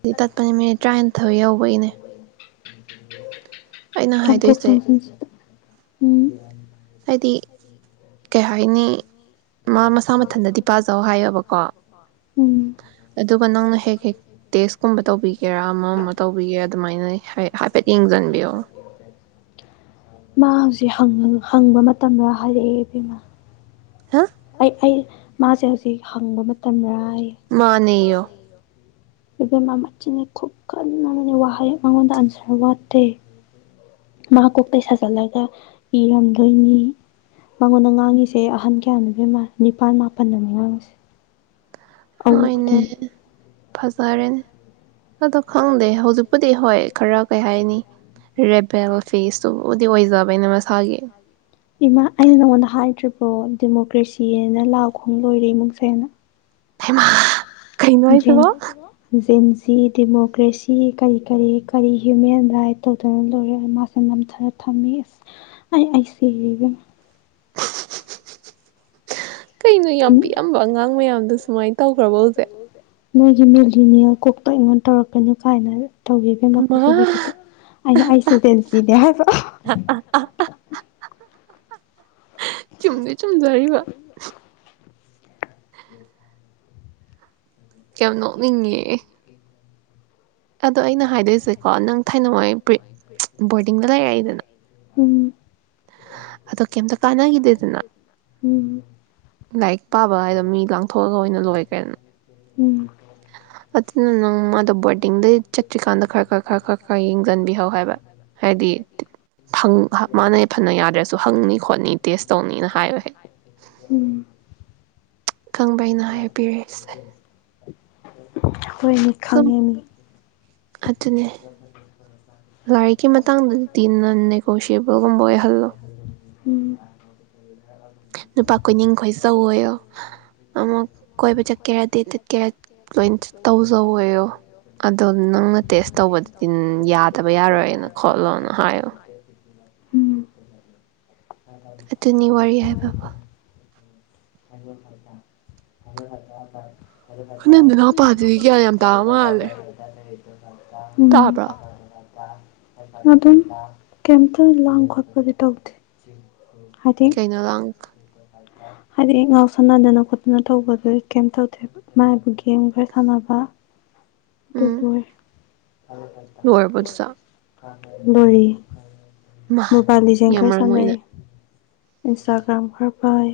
ꯗꯤ ꯊꯛ ꯊ ꯇꯠꯄꯅꯦ ꯃꯤꯅꯤꯠ ꯊꯅꯤ ꯇꯔꯥꯅꯤꯊꯣꯏ ꯌꯧꯕꯒꯤꯅꯦ ꯑꯩꯅ ꯆꯣꯡꯊꯣꯛ ꯍꯥꯏꯗꯣꯏꯁꯦ ꯆꯣꯡꯁꯤꯟꯁꯤꯗ ꯎꯝ ꯍꯥꯏꯗꯤ ꯀꯩ ꯍꯥꯏꯥꯏꯅꯤ ꯃꯁꯥ ꯃꯗꯗꯤ ꯄꯖ ꯍꯥꯏꯌꯦꯕꯀꯣ ꯎꯝ ꯅꯪꯅ ꯑꯗꯨꯒ ꯍꯦꯛ ꯍꯦꯛ ꯇꯦꯁꯀꯨꯝꯕ ꯇꯧꯕꯤꯒꯦꯔꯥ ꯑꯃ ꯑꯃ ꯇꯧꯕꯤꯒꯦꯔꯥ ꯑꯗꯨꯃꯥꯏꯅ ꯍꯥꯏꯐꯦꯠ ꯌꯦꯡꯁꯤꯟꯕꯤꯌꯣ ꯁꯤ ꯍꯪꯕ ꯃꯇꯝꯗ ꯍꯥꯏꯔꯛꯑꯦꯕꯦꯝꯃꯥ ꯍꯥ ꯑꯩ ꯑꯩ ꯃꯥꯁꯦ ꯍꯧꯖꯤꯛ ꯍꯪꯕ ꯃꯇꯝ ꯃꯥꯅꯦꯣ ꯕ ꯃ ꯃꯆꯤꯟꯅ ꯈꯨꯨꯞ ꯀꯟꯅ ꯋꯥꯍꯩ ꯃꯉꯣꯟꯗ ꯑꯟꯁꯔ ꯋꯥꯠꯇꯦ ꯃꯥ ꯀꯣꯛꯇ ꯁꯥꯖꯠꯂꯒ ꯏꯔꯝꯗꯣꯏꯅꯤ ꯃꯥꯉꯣꯟꯗ ꯉꯥꯡꯉꯤꯁꯦ ꯑꯍꯟ ꯀꯌꯥꯅꯣꯗꯤꯦꯝ ꯃꯥꯜꯂꯦ ꯅꯤꯄꯥꯜ ꯃꯥꯄꯜꯗꯅꯤ ꯉꯥꯡꯉꯁꯦ ꯍꯣꯏꯅꯦ [unintelligible] ꯐꯖꯔꯦꯅꯦ ꯑꯗꯣ ꯈꯪꯗꯦ ꯍꯧꯖꯤꯛꯄꯨꯗꯤ ꯍꯣꯏ ꯈꯔ ꯀꯩ ꯍꯥꯏꯅꯤ ꯔꯦꯕꯦꯜ ꯐꯦꯁꯇꯨꯕꯨꯗꯤ ꯑꯣꯏꯖꯕꯩꯅꯦ ꯃꯁꯥꯒꯤ ꯏꯃꯥ ꯑꯩꯅ ꯅꯉꯣꯟꯗ ꯍꯥꯏꯗ꯭ꯔꯤ ꯑꯣ ꯗꯦꯃꯣꯀ꯭ꯔꯦꯁꯤꯑꯅ ꯂꯥꯑꯣ ꯈꯣꯡ ꯂꯣꯏꯔꯦ ꯏꯃꯨꯡꯁꯦꯅ ꯍꯦꯃ ꯀꯩꯩꯅꯣ ꯍꯥꯌꯁꯤꯕꯣ ꯁꯤ ꯗꯦꯃꯣꯀ꯭ꯔꯦꯁꯤ ꯀꯔꯤ ꯀꯔꯤ ꯀꯔꯤ ꯍ꯭ꯌꯨꯃꯦꯟ ꯔꯥꯏꯠ ꯇꯧꯗꯨꯅ ꯂꯧꯔꯦ ꯃꯥꯁꯦ ꯅꯝꯊꯅ ꯊꯝꯃꯤ ꯑꯁ ꯑꯩ ꯑꯩꯁꯤꯔꯦ ꯏꯕꯦꯝꯄ ꯀꯩꯅꯣ ꯌꯥꯝ ꯄꯤꯛꯑꯝꯕ ꯑꯉꯥꯡ ꯃꯌꯥꯝꯗꯣ ꯁꯨꯃꯥꯏꯅ ꯇꯧꯈ꯭ꯔꯕ ꯍꯧꯖꯤꯛ ꯅꯣꯏꯒꯤ ꯃꯦꯂꯤꯅꯤ ꯀꯣꯛꯇ ꯑꯩꯉꯣꯟ ꯇꯧꯔꯛꯀꯅꯤꯨ ꯀꯥꯏꯅ ꯇꯧꯈꯤꯕꯒꯦ ꯃꯥ ꯃꯈꯣꯏꯁꯦ ꯍꯣꯏꯗꯗꯤ ꯑꯩꯅ ꯑꯩꯁꯨ ꯟꯁꯤꯅꯦ ꯍꯥꯏꯕ ꯆꯨꯝꯗꯤ ꯆꯨꯝꯗꯣꯔꯤꯕ ꯌꯥꯝ ꯅꯣꯛꯅꯤꯡꯉꯦ ꯑꯗꯣ ꯑꯩꯅ ꯍꯥꯏꯗꯣꯏꯁꯦꯀꯣ ꯅꯪ ꯍꯥꯏꯗꯣꯏꯔꯤꯁꯦꯀꯣ ꯊꯥꯏꯅꯋꯥꯏ ꯕꯣꯔꯗꯤꯡꯗ ꯂꯩꯔꯛꯏꯗꯅ [unintelligible] ꯎꯝ ꯑꯗꯣ ꯀꯦꯏꯝ ꯇꯟꯒꯤꯗꯦꯗꯟ ꯎꯝ ꯂꯥꯏꯔꯤꯛ ꯄꯥꯕ ꯍꯥꯏꯗꯣ ꯃꯤ ꯂꯥꯡꯊꯣꯛꯑꯒ ꯑꯣꯏꯅ ꯂꯣꯏ ꯀꯔꯤꯅ ꯎꯝ [unintelligible] [inaudible] ꯆꯠꯇ꯭ꯔꯤꯀꯥꯟꯗ ꯈꯔ ꯈꯔ ꯈꯔ ꯈꯔ ꯈꯔ ꯌꯦꯡꯁꯤꯟꯕꯤꯍꯧ ꯍꯥꯏꯕ ꯍꯥꯏꯗꯤ ꯃꯥꯅ ꯐꯅ ꯌꯥꯗ꯭ꯔꯁꯨ ꯍꯪꯅꯤ ꯈꯣꯠꯅꯤ ꯇꯦꯁ ꯇꯧꯅꯤꯅ ꯍꯥꯏꯌꯣ ꯍꯦꯛ [unintelligible] ꯎꯝ ꯈꯪꯕꯔꯥ ꯑꯩꯅ ꯍꯥꯏꯕꯤꯔꯤꯁꯦ ꯍꯣꯌꯅꯦ ꯈꯪꯉꯦꯅꯦ [inaudible] ꯀꯤ ꯃꯇꯥꯡꯗꯗꯤ [unintelligible] ꯁꯤꯕꯣ ꯒꯨꯝꯕ ꯑꯣꯏꯍꯜꯂꯣ ꯎꯝ ꯅꯨꯄꯥ ꯀꯣꯏꯅꯤꯡꯈꯣꯏ ꯆꯧ ꯑꯣꯏꯌꯣ ꯑꯃꯨꯛ ꯀꯣꯏꯕ ꯆꯠꯀꯦꯔꯥ ꯗꯦꯠ ꯆꯠꯀꯦꯔꯥ ꯂꯣꯏ ꯇꯧꯖꯧꯋꯣꯌꯣ ꯑꯗꯣ ꯅꯪꯅ ꯇꯦꯁ ꯇꯧꯕꯗꯨꯗꯤ ꯌꯥꯗꯕ ꯌꯥꯔꯣꯏꯅ ꯈꯣꯠꯂꯣꯅ ꯍꯥꯏꯌꯣ [inaudible] ꯑꯗꯨꯅꯤ ꯋꯥꯔꯤ ꯍꯥꯏꯕꯕꯣ [inaudible] ꯅꯪ ꯦ ꯅꯅꯥꯎꯄꯥꯗꯨꯗꯤ ꯒ꯭ꯌꯥꯟ ꯌꯥꯝ ꯇꯥꯕ ꯃꯥꯜꯂꯦ [inaudible] ꯎꯝ ꯇꯥꯕ꯭ꯔꯣ ꯑꯗꯨ ꯑꯗꯨꯝ ꯀꯝꯇ ꯂ ꯈ ꯀꯗꯤ ꯇꯧꯗꯦ ꯍꯥꯏꯗꯤ ꯀꯩꯅꯣ ꯂꯪ ꯍꯥꯏꯗꯤ ꯑꯩ ꯉꯥꯎ ꯁꯥꯟꯅꯗꯅ ꯈꯣꯠꯇꯅ ꯇꯧꯕꯗ ꯀꯩꯝ ꯇꯧꯗꯦ ꯃꯥꯏꯕꯨ ꯒꯦꯝ ꯈꯔ ꯁꯥꯟꯅꯕ ꯎꯝ ꯇꯂꯣꯏ ꯂꯣꯏꯔꯕꯣ ꯑꯗꯨꯁꯨ ꯐ ꯇꯥꯏꯗ ꯃꯥ [inaudible] ꯃꯣꯕꯥꯂꯤꯖ ꯌꯥꯝ ꯈꯔ ꯃꯔꯝ ꯁꯅ ꯃꯣꯛꯏꯅ ꯏꯟꯁꯇꯒ꯭ꯔꯝ ꯐꯔ ꯄꯥꯏ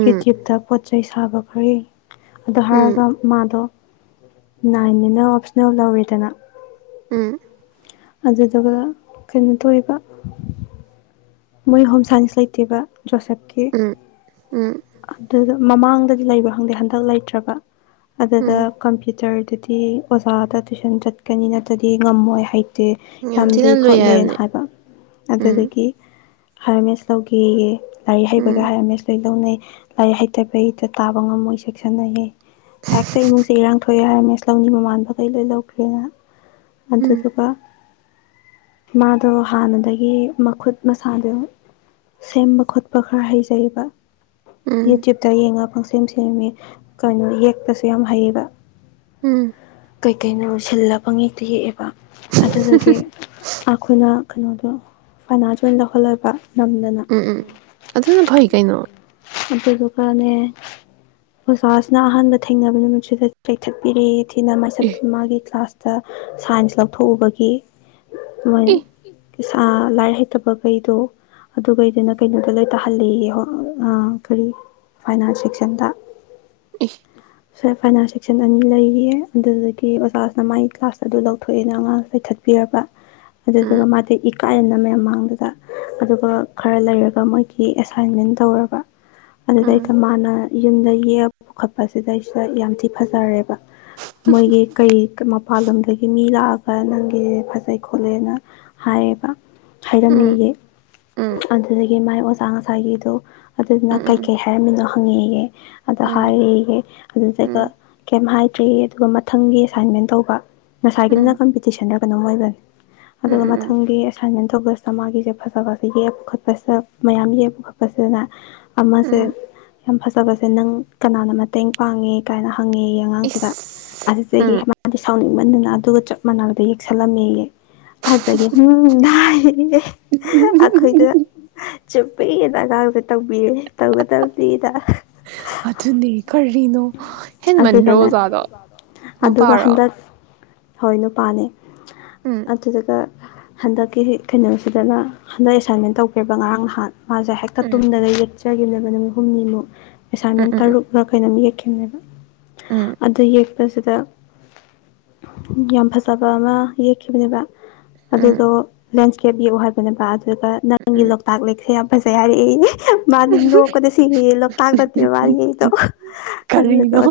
ꯒꯦ ꯆꯠꯇ ꯆꯩ ꯁꯥꯕ ꯐꯔꯦ ꯑꯗꯣ ꯎꯝ ꯍꯥꯏꯔꯒ ꯃꯥꯗ ꯅꯅꯥ ꯏꯟꯅ ꯑꯣꯞꯁꯟ ꯂ ꯑꯣꯏꯦꯗꯅ ꯎꯝ ꯑꯗꯨꯗꯨꯒ ꯀꯩꯅꯣ ꯇꯧꯔꯤꯕ ꯃꯣꯏ ꯍꯣꯝ ꯁꯥꯏꯟꯁ ꯂꯩꯇꯦꯕ ꯣꯁꯞꯀꯤ ꯎꯝ ꯎꯝ ꯑꯗꯨ ꯃꯃꯥꯡꯗꯗꯤ ꯂꯩꯕ ꯈꯪꯗꯦ ꯍꯟꯗꯛ ꯂꯩꯇ꯭ꯔꯕ ꯑꯗꯨꯗ ꯎꯝ ꯀꯝꯄ꯭ꯌꯨꯇꯔ ꯑꯗꯨꯗꯤ ꯑꯣꯖꯥꯗ ꯇꯨꯏꯁꯟ ꯆꯠꯀꯅꯤ ꯅꯠꯇ꯭ꯔꯗꯤ ꯉꯝꯃꯣꯏ ꯍꯩ ꯌꯥꯝ ꯂꯨꯏ ꯈꯣꯠꯂꯦꯅ ꯍꯥꯏꯕ ꯎꯝ ꯑꯗꯨꯗꯒꯤ ꯍꯥꯔꯃꯦꯁ ꯂꯧꯧꯒꯦꯌꯦ ꯂꯥꯏꯔꯤꯛ ꯍꯩꯕꯒ ꯎꯝ ꯍꯥꯏꯔꯦꯝꯃꯦꯁꯇꯣꯏ ꯂꯧꯅꯩ ꯂꯥꯏꯔꯤꯛ ꯍꯩꯇꯕ ꯍꯗ ꯇꯥꯕ ꯉꯝꯃꯣꯏ ꯆꯦꯛꯁꯤꯟꯅꯑꯌꯦ ꯍꯦꯛꯇ ꯏꯃꯨꯡꯁꯦ ꯏꯔꯥꯡ ꯊꯣꯛꯑꯦ ꯍꯥꯏꯔꯥꯃꯦꯁ ꯂꯧꯅꯤ ꯃꯃꯥꯟꯕ ꯀꯩ ꯂꯣꯏ ꯂꯧꯈ꯭ꯔꯦꯅ ꯎꯝ ꯑꯗꯨꯗꯗꯨ ꯀ ꯃꯥꯗꯣ ꯍꯥꯟꯅꯗꯒꯤ ꯃꯈꯨꯠ ꯃꯁꯥꯗꯣ ꯁꯦꯝꯕ ꯈꯣꯠꯄ ꯈꯔ ꯍꯩꯖꯩꯑꯕ ꯎꯝ ꯌꯨꯇꯨꯕ ꯇ ꯌꯦꯡꯉ ꯁꯦꯝ ꯁꯦꯝꯃꯦ ꯀꯩꯅꯣ ꯌꯦꯛꯄꯁꯨ ꯌꯥꯝ ꯍꯩꯌꯦꯕ ꯎꯝ ꯀꯩꯀꯩꯅꯣ ꯁꯤꯜꯂ ꯐꯉꯦꯛꯇ ꯌꯦꯛꯑꯦꯕ ꯑꯗꯨꯗꯒꯤ ꯑꯩꯈꯣꯏꯅ ꯀꯩꯅꯣꯗꯣ ꯐꯥꯏꯅꯥꯟꯁ ꯑꯣꯏꯅ ꯂꯧꯍꯜꯂꯕ ꯎꯝ ꯎꯝ ꯑꯗꯨꯅ ꯐꯩ ꯀꯩꯅꯣ ꯑꯗꯨꯗꯨꯒꯅꯦ ꯑꯣꯖꯥꯁꯤꯅ ꯑꯍꯥꯟꯕ ꯊꯦꯡꯅꯕ ꯅꯨꯃꯤꯠꯁꯤꯗ ꯆꯦꯛꯊꯠꯄꯤꯔꯛꯦ ꯊꯤꯅ ꯏ ꯃꯥꯒꯤ ꯀ꯭ꯂꯥꯁ ꯁꯥꯏꯟꯁ ꯂ ꯊꯣꯛꯕꯒꯤ ꯃꯣꯏ ꯏ ꯂꯥꯏꯔꯤꯛ ꯍꯩꯇꯕꯈꯩꯗꯣ ꯑꯗꯨꯈꯩꯗꯨꯅ ꯀꯩꯅꯣꯗ ꯂꯣꯏ ꯇꯥꯍꯜꯂꯤꯌꯦ ꯀꯔꯤ ꯐꯥꯏꯅꯥꯟꯁ ꯁꯦꯛꯁꯟꯗ ꯑꯦ ꯁꯦ ꯐꯥꯏꯅꯥꯟꯁ ꯁꯦꯛꯁꯟ ꯑꯅꯤ ꯂꯩꯌꯦ ꯑꯗꯨꯗꯒꯤ ꯑꯣꯖꯥꯁꯤꯅ ꯃꯒꯤ ꯀ꯭ꯂꯥꯁ ꯑꯗꯨ ꯂꯧꯊꯣꯛꯑꯦ ꯑꯩꯈꯣꯏ ꯑꯅ ꯑꯉꯥꯡ ꯄꯥꯏꯈꯠꯄꯤꯔꯕ ꯑꯗ ꯎꯝ ꯑꯗꯨꯒꯒ ꯃꯥ ꯏ ꯀꯥꯍꯦꯟꯅ ꯃꯌꯥꯝ ꯃꯥꯡꯗꯨꯗ ꯑꯗꯨꯒ ꯈꯔ ꯂꯩꯔꯒ ꯃꯣꯏꯒꯤ ꯑꯦꯁꯥꯏꯟꯃꯦꯟ ꯇꯧꯔꯕ ꯑꯗꯨꯗ ꯎꯝ ꯂꯩꯀ ꯃꯥ ꯌꯨꯝꯗ ꯌꯦꯛꯑꯒ ꯄꯨꯈꯠꯄꯁꯤꯗꯩꯁꯤꯗ ꯌꯥꯝ ꯊꯤ ꯐꯖꯔꯦꯕ ꯃꯣꯏꯒꯤ ꯀꯩ ꯃꯄꯥꯟ ꯂꯝꯗꯒꯤ ꯃꯤ ꯂꯥꯛꯑꯒ ꯅꯪꯒꯤꯁꯦ ꯐꯖꯩ ꯈꯣꯠꯂꯦꯅ ꯍꯥꯏꯌꯦꯕ ꯎꯝ ꯍꯥꯏꯔꯝꯃꯤꯒꯤ ꯎꯝ ꯑꯗꯨꯗꯒꯤ ꯃꯥꯏ ꯑꯁꯥ ꯉꯁꯥꯒꯤꯗꯨꯣ ꯑꯗꯨꯗꯨꯅ ꯎꯝ ꯎꯝ ꯀꯩꯀꯩ ꯍꯥꯏꯔꯝꯃꯤꯅꯣ ꯐꯪꯉꯤꯒꯦ ꯑꯗ ꯎꯝ ꯍꯥꯏꯔꯍꯦ ꯑꯗꯨ ꯀꯩ ꯍꯥꯏ ꯭ꯔꯤ ꯑꯗꯨꯒ ꯃꯊꯪꯒꯤ ꯑꯦꯁꯥꯏꯟꯃꯦꯟ ꯇꯧꯕ ꯁꯥꯏꯒꯤꯗꯅ ꯎꯝ ꯀꯝꯄꯄꯤꯇꯤꯁꯁꯅꯦ ꯀꯅꯝ ꯑꯣꯏꯖꯔꯦ ꯑꯗꯨꯒ ꯎꯝ ꯃꯊꯪꯒꯤ ꯑꯦꯁꯥꯏꯟꯃꯦꯟ ꯑꯧꯕ ꯃꯥꯒꯤꯁꯦ ꯐꯖꯕꯁꯦ ꯌꯦꯛꯄ ꯈꯣꯠꯄꯁꯤꯗ ꯃꯌꯥꯝ ꯌꯦꯛꯄ ꯈꯣꯠꯄꯁꯤꯗꯅ ꯑꯃꯃ ꯁꯦ ꯎꯝ ꯌꯥꯝ ꯐꯖꯕꯁꯦ ꯅꯪ ꯀꯅꯥꯅ ꯃꯇꯦꯡ ꯄꯥꯡꯉꯦ ꯀꯥꯏꯅ ꯐꯪꯉꯦ ꯑꯉꯥꯡꯁꯤꯗ ꯏꯁ ꯑꯁꯤꯁ ꯎꯝ ꯑꯩꯃꯗꯤ ꯁꯥꯎꯅꯤꯡ ꯃ ꯑꯗꯨꯒ ꯆꯞ ꯃꯥꯟꯅꯗ ꯌꯦꯛꯁꯜꯂꯝꯃꯦꯌꯦ ꯑꯗꯨꯒꯦ ꯎꯝ [inaudible] ꯑꯩꯈꯣꯏꯗ ꯆꯨꯞꯄ ꯌꯦ ꯑꯗꯥꯒ ꯇꯧꯕꯤꯔꯦ ꯇꯧꯒꯗꯕꯅꯤꯅ ꯑꯗꯨꯅꯦ ꯀꯔꯤꯅꯣ ꯍꯦꯟꯃꯟꯗ꯭ꯔꯣ ꯑꯗꯨꯒꯅꯦ ꯑꯣꯖꯥꯗꯣ ꯑꯗꯨꯒ ꯅꯨꯄꯥꯔꯣ ꯍꯟꯗꯛ ꯍꯣꯏ ꯅꯨꯄꯥꯅꯦ ꯎꯝ ꯑꯗꯨꯗꯨꯒ ꯍꯟꯗꯛꯀꯤ ꯀꯩꯅꯣꯁꯤꯗꯅ ꯍꯟꯗꯛ ꯑꯦꯁꯥꯏꯟꯃꯦꯟ ꯇꯧꯈꯔ꯭ꯦ ꯕ ꯉꯔꯥꯡ ꯅꯍꯥꯟ ꯃꯥꯁꯦ ꯍꯦꯛꯇ ꯎꯝ ꯇꯨꯝꯗꯅ [unintelligible] ꯆꯥꯒꯤꯨꯝꯅꯕ ꯅꯨꯃꯤꯠ ꯍꯨꯝꯅꯤꯃꯨꯛ ꯎꯝ ꯑꯦꯁꯥꯏꯟꯃꯦꯟ ꯎꯝ ꯇꯔꯨꯛꯔꯂꯥ ꯀꯩꯅꯣꯝ ꯌꯦꯛ ꯅꯦꯕ ꯎꯝ ꯑꯗꯨ ꯌꯦꯛꯄꯁꯤꯗ ꯌꯥꯝ ꯐꯖꯕ ꯑꯃ ꯌꯦꯛꯈꯤꯕꯅꯦꯕ ꯎꯝ ꯑꯗꯨꯗꯣ ꯂꯦꯟꯁ꯭ꯀꯦꯞ ꯌꯦꯛꯎ ꯍꯥꯏꯕꯅꯦꯕ ꯑꯗꯣ ꯑꯗꯨꯒ ꯅꯪꯒꯤ ꯎꯝ ꯂꯣꯛꯇꯥꯛ ꯂꯦꯛꯁꯦ ꯌꯥꯝ ꯐꯖꯩ ꯍꯥꯏꯔꯛꯑꯦꯌꯦ ꯃꯥꯕꯥꯗꯤ ꯅꯣꯛꯄꯗ ꯁꯤꯔꯦꯌꯦ ꯂꯣꯛꯇꯥꯛ ꯅꯠꯇꯦꯕ ꯃꯥꯅ ꯌꯦꯛꯏꯗꯣ ꯑꯗꯨꯗꯨꯒ ꯀꯔꯤꯅꯣ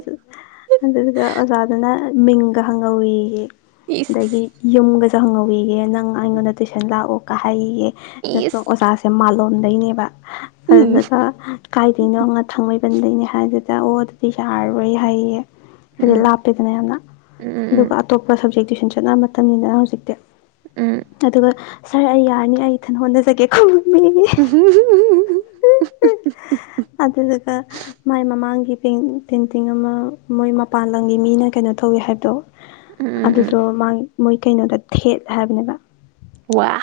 ꯑꯗꯨꯗꯨꯒ ꯑꯣꯖꯥꯗꯨꯅ ꯃꯤꯡꯒ ꯍꯪꯍꯧꯌꯦ ꯌꯦ ꯏꯁ ꯑꯗꯒꯤ ꯌꯨꯝꯒꯁꯦ [unintelligible] ꯪ ꯑꯩꯉꯣꯟꯗ ꯇꯨꯏꯁꯟ ꯂꯥꯛꯎ ꯀꯥꯍꯥꯌꯦ ꯌꯦ ꯏꯁ ꯑꯣꯖꯥꯁꯦ ꯃꯂꯣꯝ [unintelligible] ꯗꯩꯅꯦꯕ ꯎꯝ ꯑꯗꯨꯗꯨꯒ ꯀꯥꯏꯗꯩꯩꯅꯣꯅ ꯊꯥꯡꯃꯩꯕꯟꯗꯩꯅꯦ ꯍꯥꯏꯒꯤ ꯑꯣ ꯑꯗꯤ ꯌꯥꯔꯔꯣꯏ ꯍꯥꯏꯌꯦꯌꯦ ꯍꯥꯌꯗꯤ ꯎꯝ ꯂꯞꯄꯦꯗꯅ ꯌꯥꯝꯅ ꯎꯝ ꯑꯗꯨꯒ ꯑꯇꯣꯞꯄ ꯁꯞꯖꯦꯛ ꯇ꯭ꯋꯨꯁꯟ ꯆꯠꯅ ꯃꯇꯝꯅꯤꯅ ꯍꯧꯖꯤꯛꯇꯤ ꯎꯝ ꯑꯗꯨꯒ ꯁꯥꯔ ꯑꯩ ꯌꯥꯔꯅꯤ ꯑꯩ ꯏꯊꯟ ꯍꯣꯠꯅꯖꯒꯦ [unintelligible] ꯃꯤ ꯑꯗꯨꯗꯨꯒ ꯃꯥꯏ ꯃꯃꯥꯡꯒꯤ ꯄꯦꯟꯇꯤꯡ ꯑꯃ ꯃꯣꯏ ꯃꯄꯥꯟ ꯂꯝꯒꯤ ꯃꯤꯅ ꯀꯩꯅꯣ ꯇꯧꯋꯤ ꯍꯥꯏꯕꯗꯣ ꯎꯝ ꯑꯗꯨꯗꯣ ꯃꯥ [unintelligible] ꯃꯣꯏ ꯀꯩꯅꯣꯗ ꯊꯦꯠ ꯍꯥꯏꯕꯅꯦꯕ ꯋꯥ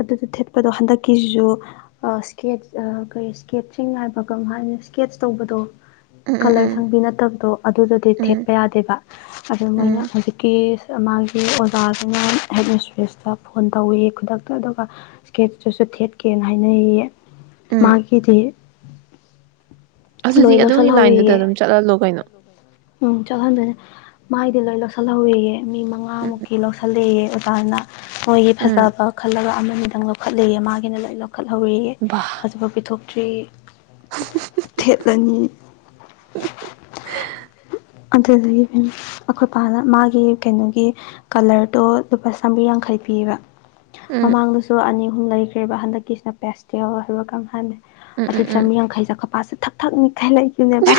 ꯑꯗꯨꯗ ꯊꯦꯠꯄꯗꯣ ꯍꯟꯗꯛꯀꯤꯁꯤꯁꯨ ꯏꯁꯀꯦꯠ ꯀꯩ ꯏꯁꯀꯦꯠꯆꯤꯡ ꯍꯥꯏꯕ ꯀꯝ ꯍꯥꯏꯅꯤ ꯏꯁꯀꯦꯠꯁ ꯇꯧꯕꯗꯣ ꯎꯝ ꯀꯂꯔ ꯎꯝ ꯁꯪꯕꯤ ꯅꯠꯇꯕꯗꯣ ꯑꯗꯨꯗꯗꯤ ꯎꯝ ꯊꯦꯠꯄ ꯌꯥꯗꯦꯕ ꯑꯗꯨ ꯎꯝ ꯃꯣꯏꯅ ꯍꯧꯖꯤꯛꯀꯤ ꯃꯥꯒꯤ ꯑꯣꯖꯥꯗꯨꯅ ꯍꯦꯠ ꯃꯤꯁꯇ꯭ꯔꯤꯁꯇ ꯐꯣꯟ ꯇꯧꯋꯦꯌꯦ ꯈꯨꯗꯛꯇ ꯑꯗꯨꯒ ꯏꯁꯀꯦꯠꯇꯨꯖꯨ ꯊꯦꯠꯀꯦꯅ ꯍꯥꯏꯅꯩꯌꯦ ꯎꯝ ꯃꯥꯒꯤꯗꯤ ꯂꯣꯏ ꯑꯗꯨꯗꯤ ꯑꯗꯣꯝꯒꯤ ꯂꯥꯏꯟꯗꯨꯗ ꯂꯧꯁꯜꯍꯧꯋꯦꯌꯦ ꯑꯗꯨꯝ ꯆꯠꯍꯜꯂꯣ ꯀꯩꯅꯣ ꯎꯝ ꯆꯠꯍꯜꯗꫭꯏꯅꯦ ꯃꯥꯒꯤꯗꯤ ꯂꫭꯏ ꯂꯧꯁꯜ ꯍꯧꯋꯦꯌꯩ ꯃꯤ ꯎꯝ ꯃꯉꯥꯃꯨꯛꯀꯤ ꯂꯧꯁꯜꯂꯦꯌꯦ ꯇꯟꯅ ꯃꯣꯏꯒꯤ ꯎꯝ ꯐꯖꯕ ꯈꯜꯂꯒ ꯑꯃ ꯑꯅꯤꯗꯪ ꯂꯧꯈꯠꯂꯤꯌꯦ ꯃꯥꯒꯤꯅ ꯂꫭꯏ ꯂꯧꯈꯠ ꯍꯧꯋꯦꯌꯦ ꯕꯥ ꯍꯥꯖꯤꯛꯐꯧ ꯄꯤꯊꫭꯛ ꯇꯔꯤ ꯊꯦꯠꯂꯅꯤ ꯑꯗꯨꯗꯒꯤ ꯑꯩꯈꯣꯏ ꯄꯥꯅ ꯃꯥꯒꯤ ꯀꯩꯅꯣꯒꯤ ꯀꯂꯔꯗꯣ ꯂꯨꯄꯥ ꯆꯥꯝꯃꯔꯤ ꯌꯥꯡꯈꯩ ꯄꯤꯕ ꯎꯝ ꯃꯃꯥꯡꯗꯁꯨ ꯑꯅꯤ ꯑꯍꯨꯝ ꯂꯩꯈ꯭ꯔꯦꯕ ꯍꯟꯗꯛꯀꯤꯁꯤꯅ ꯄꯦꯁꯇꯦꯜ ꯍꯥꯏꯕ ꯀꯩꯅꫭꯝ ꯌꯥꯏꯃꯤ ꯎꯝ ꯑꯗꯨ ꯎꯝ ꯎꯝ ꯆꯥꯝꯔꯤ ꯌꯥꯡꯈꯩꯖꯦ ꯑꯩꯈꫭꯏ ꯄꯥ ꯊꯛ ꯊꯛꯅꯤ ꯈꯑ ꯂꯩꯒꯤꯕꯅꯦꯕ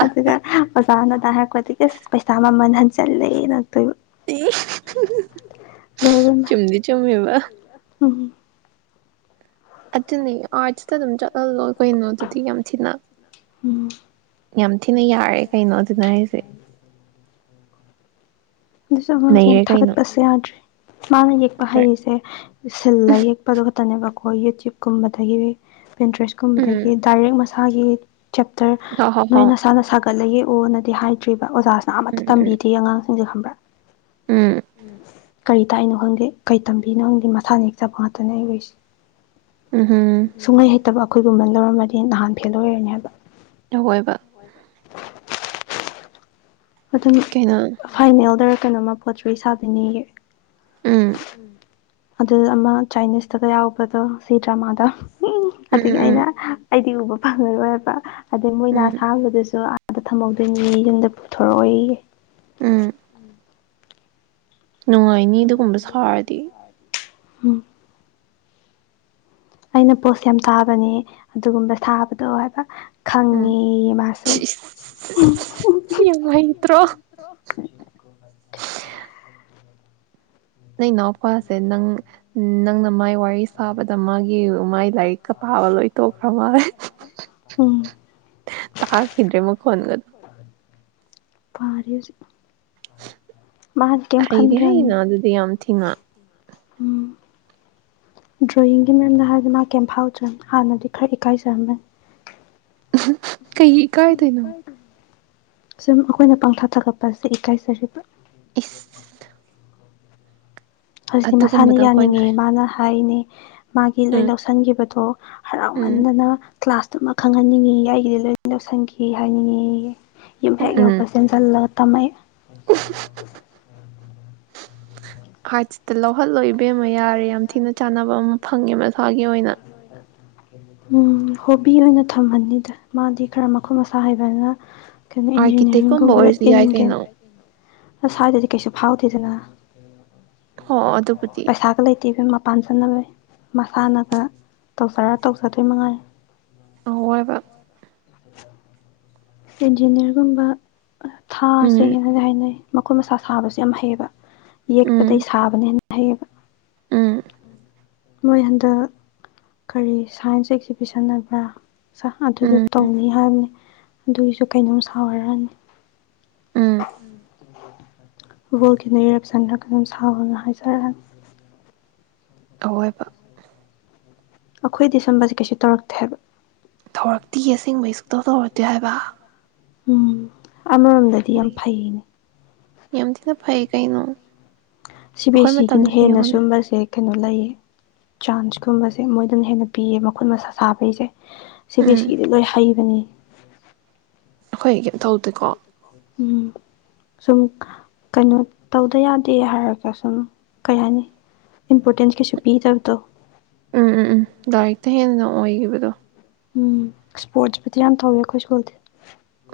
ꯑꯗꯨꯒ- [unintelligible] ꯑꯩꯈꫭꯏꯗꯤ ꯀꯁ ꯄꯩꯁꯥ ꯃꯃꯜ ꯍꯟ ꯆꯠꯂꯦꯅ [inaudible] ꯂꯣꯏꯔꯦ ꯏꯕꯦꯝꯃ ꯀꯩꯕꯥ ꯎꯝ ꯑꯗꯨꯅꯤ ꯑꯥꯔꯠꯁꯇꯥ ꯑꯗꯨꯝ ꯆꯠꯍꯜꯂꫭ ꯀꯩꯅꯣ ꯑꯗꯨꯗꯤ ꯌꯥꯝ ꯊꯤꯅ ꯎꯝ ꯌꯥꯝ ꯊꯤꯅ ꯌꯥꯔꯦ ꯀꯩꯅꯣ ꯑꯗꯨꯅ ꯍꯥꯏꯁꯦ [unintelligible] ꯑꯗꯨꯖꯨ ꯑꯉꯥꯡꯖꯦ ꯌꯥꯝ ꯅꯩꯔꯦ ꯀꯩꯅꯣ ꯊꯥꯒꯠꯄꯁꯩ ꯌꯥꯗ꯭ꯔꯦ ꯃꯥꯅ ꯌꯦꯛꯄ ꯈꯔ ꯍꯩꯔꯤꯖꯦ ꯁꯤꯜꯂ ꯌꯦꯛꯄꯗꯨꯣ ꯈꯛꯇꯅꯦꯕꯀꯣ ꯍꫭꯏ ꯌꯨꯇ꯭ꯋꯨꯕ ꯀꯨꯝꯕꯗꯒꯤ ꯄꯦꯟ ꯎꯝ ꯗ꯭ꯔꯦꯁꯀꯨꯝꯕꯗꯒꯤ ꯗꯥꯏꯔꯦꯛꯁ ꯃꯁ ꯊꯥꯒꯤꯠ ꯆꯦꯇꯔ ꯍꯣ ꯍꯣ ꯍꯣ ꯅꯣꯏ ꯅꯁꯥ ꯅꯁꯥꯒ ꯂꯩꯌꯦ ꯑꯣꯅꯗꯤ ꯍꯥꯏꯗ꯭ꯔꯤꯕ ꯑꯣꯖꯥꯁꯤꯅ ꯑꯃꯠꯇ ꯎꯝ ꯎꯝ ꯇꯝꯕꯤꯗꯦ ꯑꯉꯥꯡ ꯃꯣꯖꯦ ꯈꯕ꯭ꯔꯥ ꯎꯝ ꯎꯝ ꯀꯔꯤ ꯇꯥꯛꯏꯅꯣ ꯈꯪꯗꯦ ꯀꯔꯤ ꯇꯝꯕꯤꯅꯣ ꯈꯪꯗꯦ ꯃꯁꯥꯅ ꯍꯦꯛ ꯆꯕ ꯉꯥꯛꯇꯅꯦ ꯑꯩꯟ ꯎꯔꯤꯁꯤ ꯎꯍꯝ ꯐꯠꯇꯕ ꯑꯈꯣꯏꯒꯨꯝꯕꯅ ꯂꯧꯔꯝꯃꯗꯤ ꯅꯍꯥꯟ ꯐꯦꯜ ꯑꯣꯏꯔꯅꯤ ꯍꯥꯏꯕ ꯇꯧꯋꯥꯏꯕ ꯑꯗꯨꯅꯤ ꯀꯩꯅꯣ ꯐꯥꯏꯅꯦꯜꯗ ꯈꯣꯏꯅꯝꯃ ꯄꯣꯠ ꯆꯣꯏ ꯁꯥꯕꯤꯅꯤꯌꯦ ꯎꯝ ꯑꯗꯨ ꯑꯃ ꯆꯥꯏꯅꯤꯁꯇꯒ ꯌꯥꯎꯕꯗꯣ ꯁꯤ ꯗ꯭ꯔꯃꯥꯗ ꯎꯝ ꯑꯗꯨꯒꯤ ꯎꯝ ꯎꯝ ꯑꯩꯅ ꯑꯩꯗꯤ ꯎꯕ ꯐꯪꯉꯔꯣꯏꯕ ꯑꯗꯩ ꯃꯣꯏꯅ ꯎꯝ ꯑꯁꯥꯕꯗꯁꯨ ꯑꯥꯗ ꯊꯝꯍꯧꯗꯣꯏꯅꯤ ꯌꯨꯝꯗ ꯊꯔꯣꯏꯌꯦ ꯎꯝ ꯅꯨꯡꯉꯥꯏꯅꯤ ꯑꯗꯨꯒꯨꯝꯕ ꯁꯥꯔꯗꯤ ꯎꯝ ꯑꯩꯅ ꯄꯣꯁ ꯌꯥꯝ ꯇꯥꯕꯅꯦ ꯑꯗꯨꯒꯨꯝꯕ ꯁꯥꯕꯗꯣ ꯍꯥꯏꯕ ꯎꯝ ꯈꯡꯉꯦꯌꯦ ꯃꯥꯁꯨ ꯁꯤ ꯌꯥꯝ ꯍꯩꯇ꯭ꯔꯣ ꯅꯪ ꯏꯅꯥꯎꯄꯥꯁꯦ ꯅꯪ ꯅꯪꯅ ꯃꯥꯏ ꯋꯥꯔꯤ ꯁꯥꯕꯗ ꯃꯥꯒꯤ ꯃꯥꯥꯏ ꯂꯥꯏꯔꯤꯛꯀ ꯄꯥꯕ ꯂꯣꯏ ꯇꯣꯛꯈ꯭ꯔ ꯃꯥꯜꯂꯦ ꯎꯝ ꯇꯥꯈꯤꯗ꯭ꯔꯦ ꯃꯈꯣꯟꯒ ꯄꯥꯔꯤꯁꯨ ꯍꯩꯗꯤ ꯍꯩꯅ ꯑꯗꯨꯗꯤ ꯌꯥꯝ ꯊꯤꯅ ꯎꯝ ꯗ꯭ꯔꯣꯌꯤꯡꯒꯤ ꯃꯔꯝꯗ ꯍꯥꯏꯔꯒ ꯃꯥ ꯀꯩꯐꯥꯎꯖꯝꯃꯦ ꯍꯥꯟꯅꯗꯤ ꯈꯔ ꯏꯀꯥꯏꯖꯔꯝꯃꯦ ꯎꯍꯝ ꯀꯩꯒꯤ ꯏꯀꯥꯌꯗꯣꯏꯅꯣ ꯁꯨꯝ ꯑꯩꯈꯣꯏꯅ ꯄꯥꯡꯊꯥ ꯊꯒꯠꯄꯁꯦ ꯏꯀꯥꯏꯆꯔꯤꯕ ꯏꯁ ꯍꯧꯖꯤꯛꯇꯤ ꯃꯁꯥꯅ ꯑꯗꯨꯒꯨꯝꯕꯗꯣ ꯑꯩꯈꯣꯏꯅ ꯌꯥꯅꯤꯡꯉꯦ ꯃꯥꯅ ꯍꯥꯏꯅꯦ ꯃꯥꯒꯤ ꯂꯣꯏ ꯎꯝ ꯂꯧꯁꯤꯟꯒꯤꯕꯗꯣ ꯎꯝ ꯍꯔꯥꯎꯃꯟꯗꯅ ꯀ꯭ꯂꯥꯁꯇꯨꯃ ꯈꯪꯍꯟꯅꯤꯡꯉꯤꯌꯦ ꯑꯩꯒꯤꯗꯤ ꯂꯣꯏ ꯂꯧꯁꯟꯈꯤ ꯍꯥꯏꯅꯤꯡꯉꯤꯌꯦ ꯌꯨꯝ ꯎꯝ ꯍꯦꯛ ꯎꯝ ꯌꯧꯕꯒ ꯆꯦꯟꯖꯜꯂꯣ ꯇꯃꯩ [inaudible] ꯑꯥꯔꯠꯁꯇꯣ ꯂꯧꯍꯜꯂꯣ ꯏꯕꯦꯝꯃ ꯌꯥꯔꯦ ꯌꯥꯝ ꯊꯤꯅ ꯆꯥꯟꯅꯕ ꯑꯃ ꯐꯪꯉꯦ ꯃꯁꯥꯒꯤ ꯑꯣꯏꯅ ꯎꯝ ꯍꯣꯕꯤ ꯑꯣꯏꯅ ꯊꯝꯍꯟꯅꯤꯗ ꯃꯥꯗꯤ ꯈꯔ ꯃꯈꯨꯠ ꯃꯁꯥ ꯍꯩꯕꯅꯤꯅ [inaudible] ꯑꯥꯔꯀꯤꯇꯦꯛꯀꯨꯝꯕ ꯏꯟꯖꯤꯟꯅꯤꯌꯥꯔꯒꯨꯝꯕꯗ ꯑꯣꯏꯔꯁꯨ ꯌꯥꯏ ꯏꯟꯒꯦ ꯀꯩꯅꯣ ꯑꯁꯥꯏꯗꯗꯤ ꯀꯩꯁꯨ ꯐꯥꯎꯗꯦꯗꯅ ꯍꯣ ꯑꯗꯨꯕꯨꯗꯤ ꯇꯦ ꯏꯕꯦꯃ ꯄꯥꯟ ꯆꯠꯅꯕꯩ ꯃꯁꯥꯅꯒ ꯇꯧꯖꯔ ꯇꯧꯖꯗꯣꯏ ꯃꯉꯥꯏꯔꯦ ꯑꯑꯣꯏꯕ ꯏꯟꯖꯤꯟꯅꯤꯌꯥꯔꯒꯨꯝꯕ ꯑ ꯎꯝ ꯊꯥꯁꯦꯅꯗꯤ ꯍꯥꯏꯅꯩ ꯃꯈꯨꯠ ꯃꯁꯥ ꯁꯥꯕꯁꯨ ꯌꯥꯝ ꯍꯩꯌꯦꯕ ꯎꯝ ꯌꯦꯛꯄꯗꯩ ꯁꯥꯕꯅ ꯍꯦꯟ ꯍꯩꯌꯦꯕ ꯎꯝ ꯃꯣꯏ ꯍꯟꯗꯛ ꯀꯔꯤ ꯁꯥꯏꯟꯁ ꯑꯦꯛꯖꯤꯕꯤꯁꯟ ꯍꯥꯏꯕ꯭ꯔꯥ ꯎꯝ [inaudible] ꯇꯧꯅꯤ ꯍꯥꯏꯕꯅꯤ ꯑꯗꯨꯏꯖꯨ ꯀꯩꯅꯣꯝ ꯁꯥꯎ ꯍꯥꯏꯔꯑꯅꯤ ꯎꯝ [inaudible] ꯕꯣꯜꯀꯦꯅꯣ ꯏꯔꯞꯁꯟꯂ ꯀꯩꯅꯣꯝ ꯁꯥꯎꯅ ꯍꯥꯏꯖꯔꯅꯤ ꯑꯑꯣꯏꯕ ꯑꯈꯣꯏꯗꯤ ꯁꯨꯝꯕꯁꯦ ꯀꯩꯁꯨ ꯇꯧꯔꯛꯇꯦ ꯍꯥꯏꯕ ꯋꯥ ꯎꯝ ꯑꯃꯔꯣꯝꯗꯗꯤ ꯌꯥꯝ ꯐꯩꯌꯦ ꯌꯥꯝꯊꯤꯅ ꯐꯩ ꯀꯩꯅꯣ ꯁꯤ ꯕꯤ ꯑꯩꯈꯣꯏ ꯑꯦꯁ ꯁꯤꯒꯤꯅ ꯃꯇꯝꯗꯗꯤ ꯍꯦꯟꯅ ꯌꯦꯡꯉꯨꯅꯦ ꯁꯨꯝꯕꯁꯦ ꯀꯩꯅꯣ ꯂꯩꯌꯦ ꯆꯥꯟꯁꯀꯨꯝꯕꯁꯦ ꯃꯣꯏꯗꯅ ꯍꯦꯟꯅ ꯄꯤꯌꯦ ꯃꯈꯨꯠ ꯃꯁꯥ ꯁꯥꯕꯩꯁꯦ ꯁꯤ ꯕꯤ ꯎꯝ ꯑꯦꯁ ꯏꯗꯤ ꯂꯣꯏ ꯍꯩꯕꯅꯤ ꯑꯈꯣꯏ ꯀꯩꯝ ꯇꯧꯗꯦꯀꯣ ꯎꯝ ꯁꯨꯝ ꯀꯩꯅꯣ ꯇꯧꯗ ꯌꯥꯗꯦ ꯍꯥꯏꯔꯒ ꯁꯨꯝ ꯀꯩ ꯍꯥꯏꯅꯤ ꯏꯝꯄꯣꯔꯇꯦꯟꯁ ꯀꯩꯁꯨ ꯄꯤꯗꯕꯗꯣ ꯎꯝ ꯎꯝ ꯎꯝ ꯂꯥꯏꯔꯤꯛꯇ ꯍꯦꯟꯅ ꯑꯣꯏꯒꯤꯕ ꯗꯣ ꯎꯝ ꯁꯄꯣꯠꯄꯨꯗꯤ ꯌꯥꯝ ꯊꯧꯋꯦ ꯑꯈꯣꯏ ꯏꯁꯀ꯭ꯨꯟꯕꯨꯗꯤ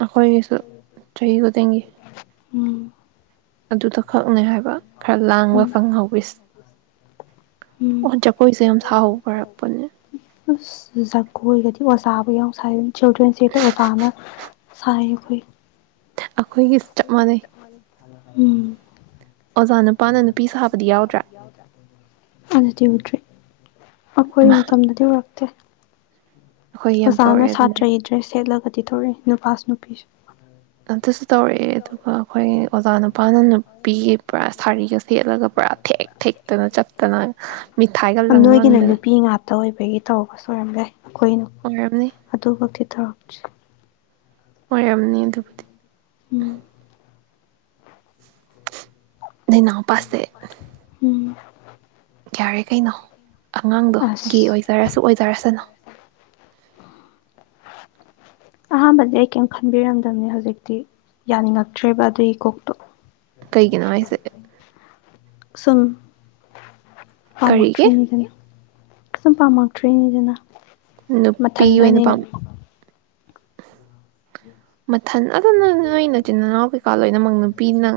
ꯑꯈꯣꯏꯒꯤꯁꯨ [unintelligible] ꯎꯝ ꯑꯗꯨꯗ ꯈꯛꯅꯦ ꯍꯥꯏꯕ ꯈꯔ ꯂꯥꯡꯕ ꯎꯝ ꯐꯪꯍꯧꯋꯁ ꯑꯣ ꯎꯝ ꯖꯒꯣꯏꯁꯦ ꯌꯥꯝ ꯁꯥꯎꯔꯛꯄꯅꯦ ꯖꯒꯣꯏꯒꯗꯤ ꯑꯣꯖꯥꯕꯨ ꯌꯥꯝꯎ ꯁꯥꯏ ꯑꯗꯨ ꯆꯤꯜꯗ꯭ꯔꯦꯟꯁ ꯗꯦꯗ ꯑꯣꯖꯥꯅ ꯁꯥꯏ ꯑꯩꯈꯣꯏ [inaudible] ꯑꯩꯈꯣꯏꯒꯤ ꯆꯞ ꯃꯥꯟꯅꯩ ꯑꯣꯖꯥ ꯍ ꯎꯟ ꯅꯨꯄꯥꯅ [unintelligible] ꯅꯨꯄꯤ ꯁꯥꯕꯗꯤ ꯌꯥꯎꯗ꯭ꯔꯥ ꯑꯩꯈꯣꯏ ꯃꯇꯝꯗꯗꯤ ꯎꯔꯛꯇꯦ ꯑꯩꯈꯣꯏ ꯌꯥꯝ ꯑꯣꯖꯥꯅ ꯇꯧꯔꯛꯑꯦ ꯑꯗꯨꯃꯥꯏꯅ ꯁꯥꯇ꯭ꯔꯒꯤ ꯗꯔ꯭ꯦꯁꯗ ꯁꯦꯠꯂꯒ [unintelligible] ꯅꯨꯄꯥꯁꯨ ꯅꯨꯄꯤꯁꯨ ꯑꯗꯨꯁꯨ ꯇꯧꯔꯛꯑꯦ ꯑꯗꯨꯒ ꯑꯩꯈꯣꯏ ꯑꯣꯖꯥꯅ ꯁꯦꯠꯂꯒ ꯄꯨꯔꯥ ꯊꯦꯛ ꯊꯦꯛꯇꯅ ꯆꯠꯇꯅ ꯃꯤꯊꯥꯏꯒ ꯂꯪ ꯅꯣꯏꯒꯤꯅ ꯂꯪꯗꯅ ꯅꯨꯄꯤ ꯉꯥꯛꯇ ꯑꯣꯏꯕꯒꯤ ꯇꯧꯔꯝꯕꯁꯨ ꯑꯣꯏꯔꯝꯕꯌ꯭ꯥꯏ ꯑꯩꯈꯣꯏꯅ ꯑꯣꯏꯔꯝꯅꯤ ꯑꯗꯨꯃꯛꯇꯤ ꯊꯧꯔꯛꯆꯩ ꯑꯣꯏꯌꯥꯝꯅꯤ ꯑꯗꯨꯕꯨꯗꯤ ꯎꯝ ꯅꯅꯥꯎꯄꯥꯁꯦ ꯎꯝ [unintelligible] ꯌꯥꯔꯦ ꯀꯩꯅꯣ ꯑꯉꯥꯡꯗꯣ ꯒꯤ ꯑꯁ ꯑꯣꯏꯖꯔꯁꯨ ꯑꯣꯏꯖꯔꯁꯅꯨ ꯑꯍꯥꯟꯕꯗꯤ ꯑꯩ ꯀꯔꯤꯝ ꯈꯟꯕꯤꯔꯝꯗꯕꯅꯤ ꯍꯧꯖꯤꯛꯇꯤ ꯌꯥꯅꯤꯡꯉꯛꯇ꯭ꯔꯦꯕ ꯑꯗꯨꯒꯤ ꯀꯣꯛꯇꯣ ꯀꯩꯒꯤꯅꯣ ꯍꯥꯏꯁꯦ ꯁꯨꯝ ꯀꯔꯤꯒꯤ ꯄꯥꯃꯛꯇꯔꯤꯅꯤꯗꯅꯥ ꯁꯨꯝ ꯄꯥꯝꯛꯇ꯭ꯔꯤꯅꯤꯗꯅ ꯅꯨꯄꯤ ꯑꯣꯏꯅ ꯄꯥꯝ ꯃꯊꯪ ꯅꯣꯏ ꯃꯆꯤꯟ ꯅꯥꯅꯥꯎꯒꯥꯁꯦ [unintelligible] ꯂꯣꯏꯅꯃꯛ ꯅꯨꯄꯤꯅ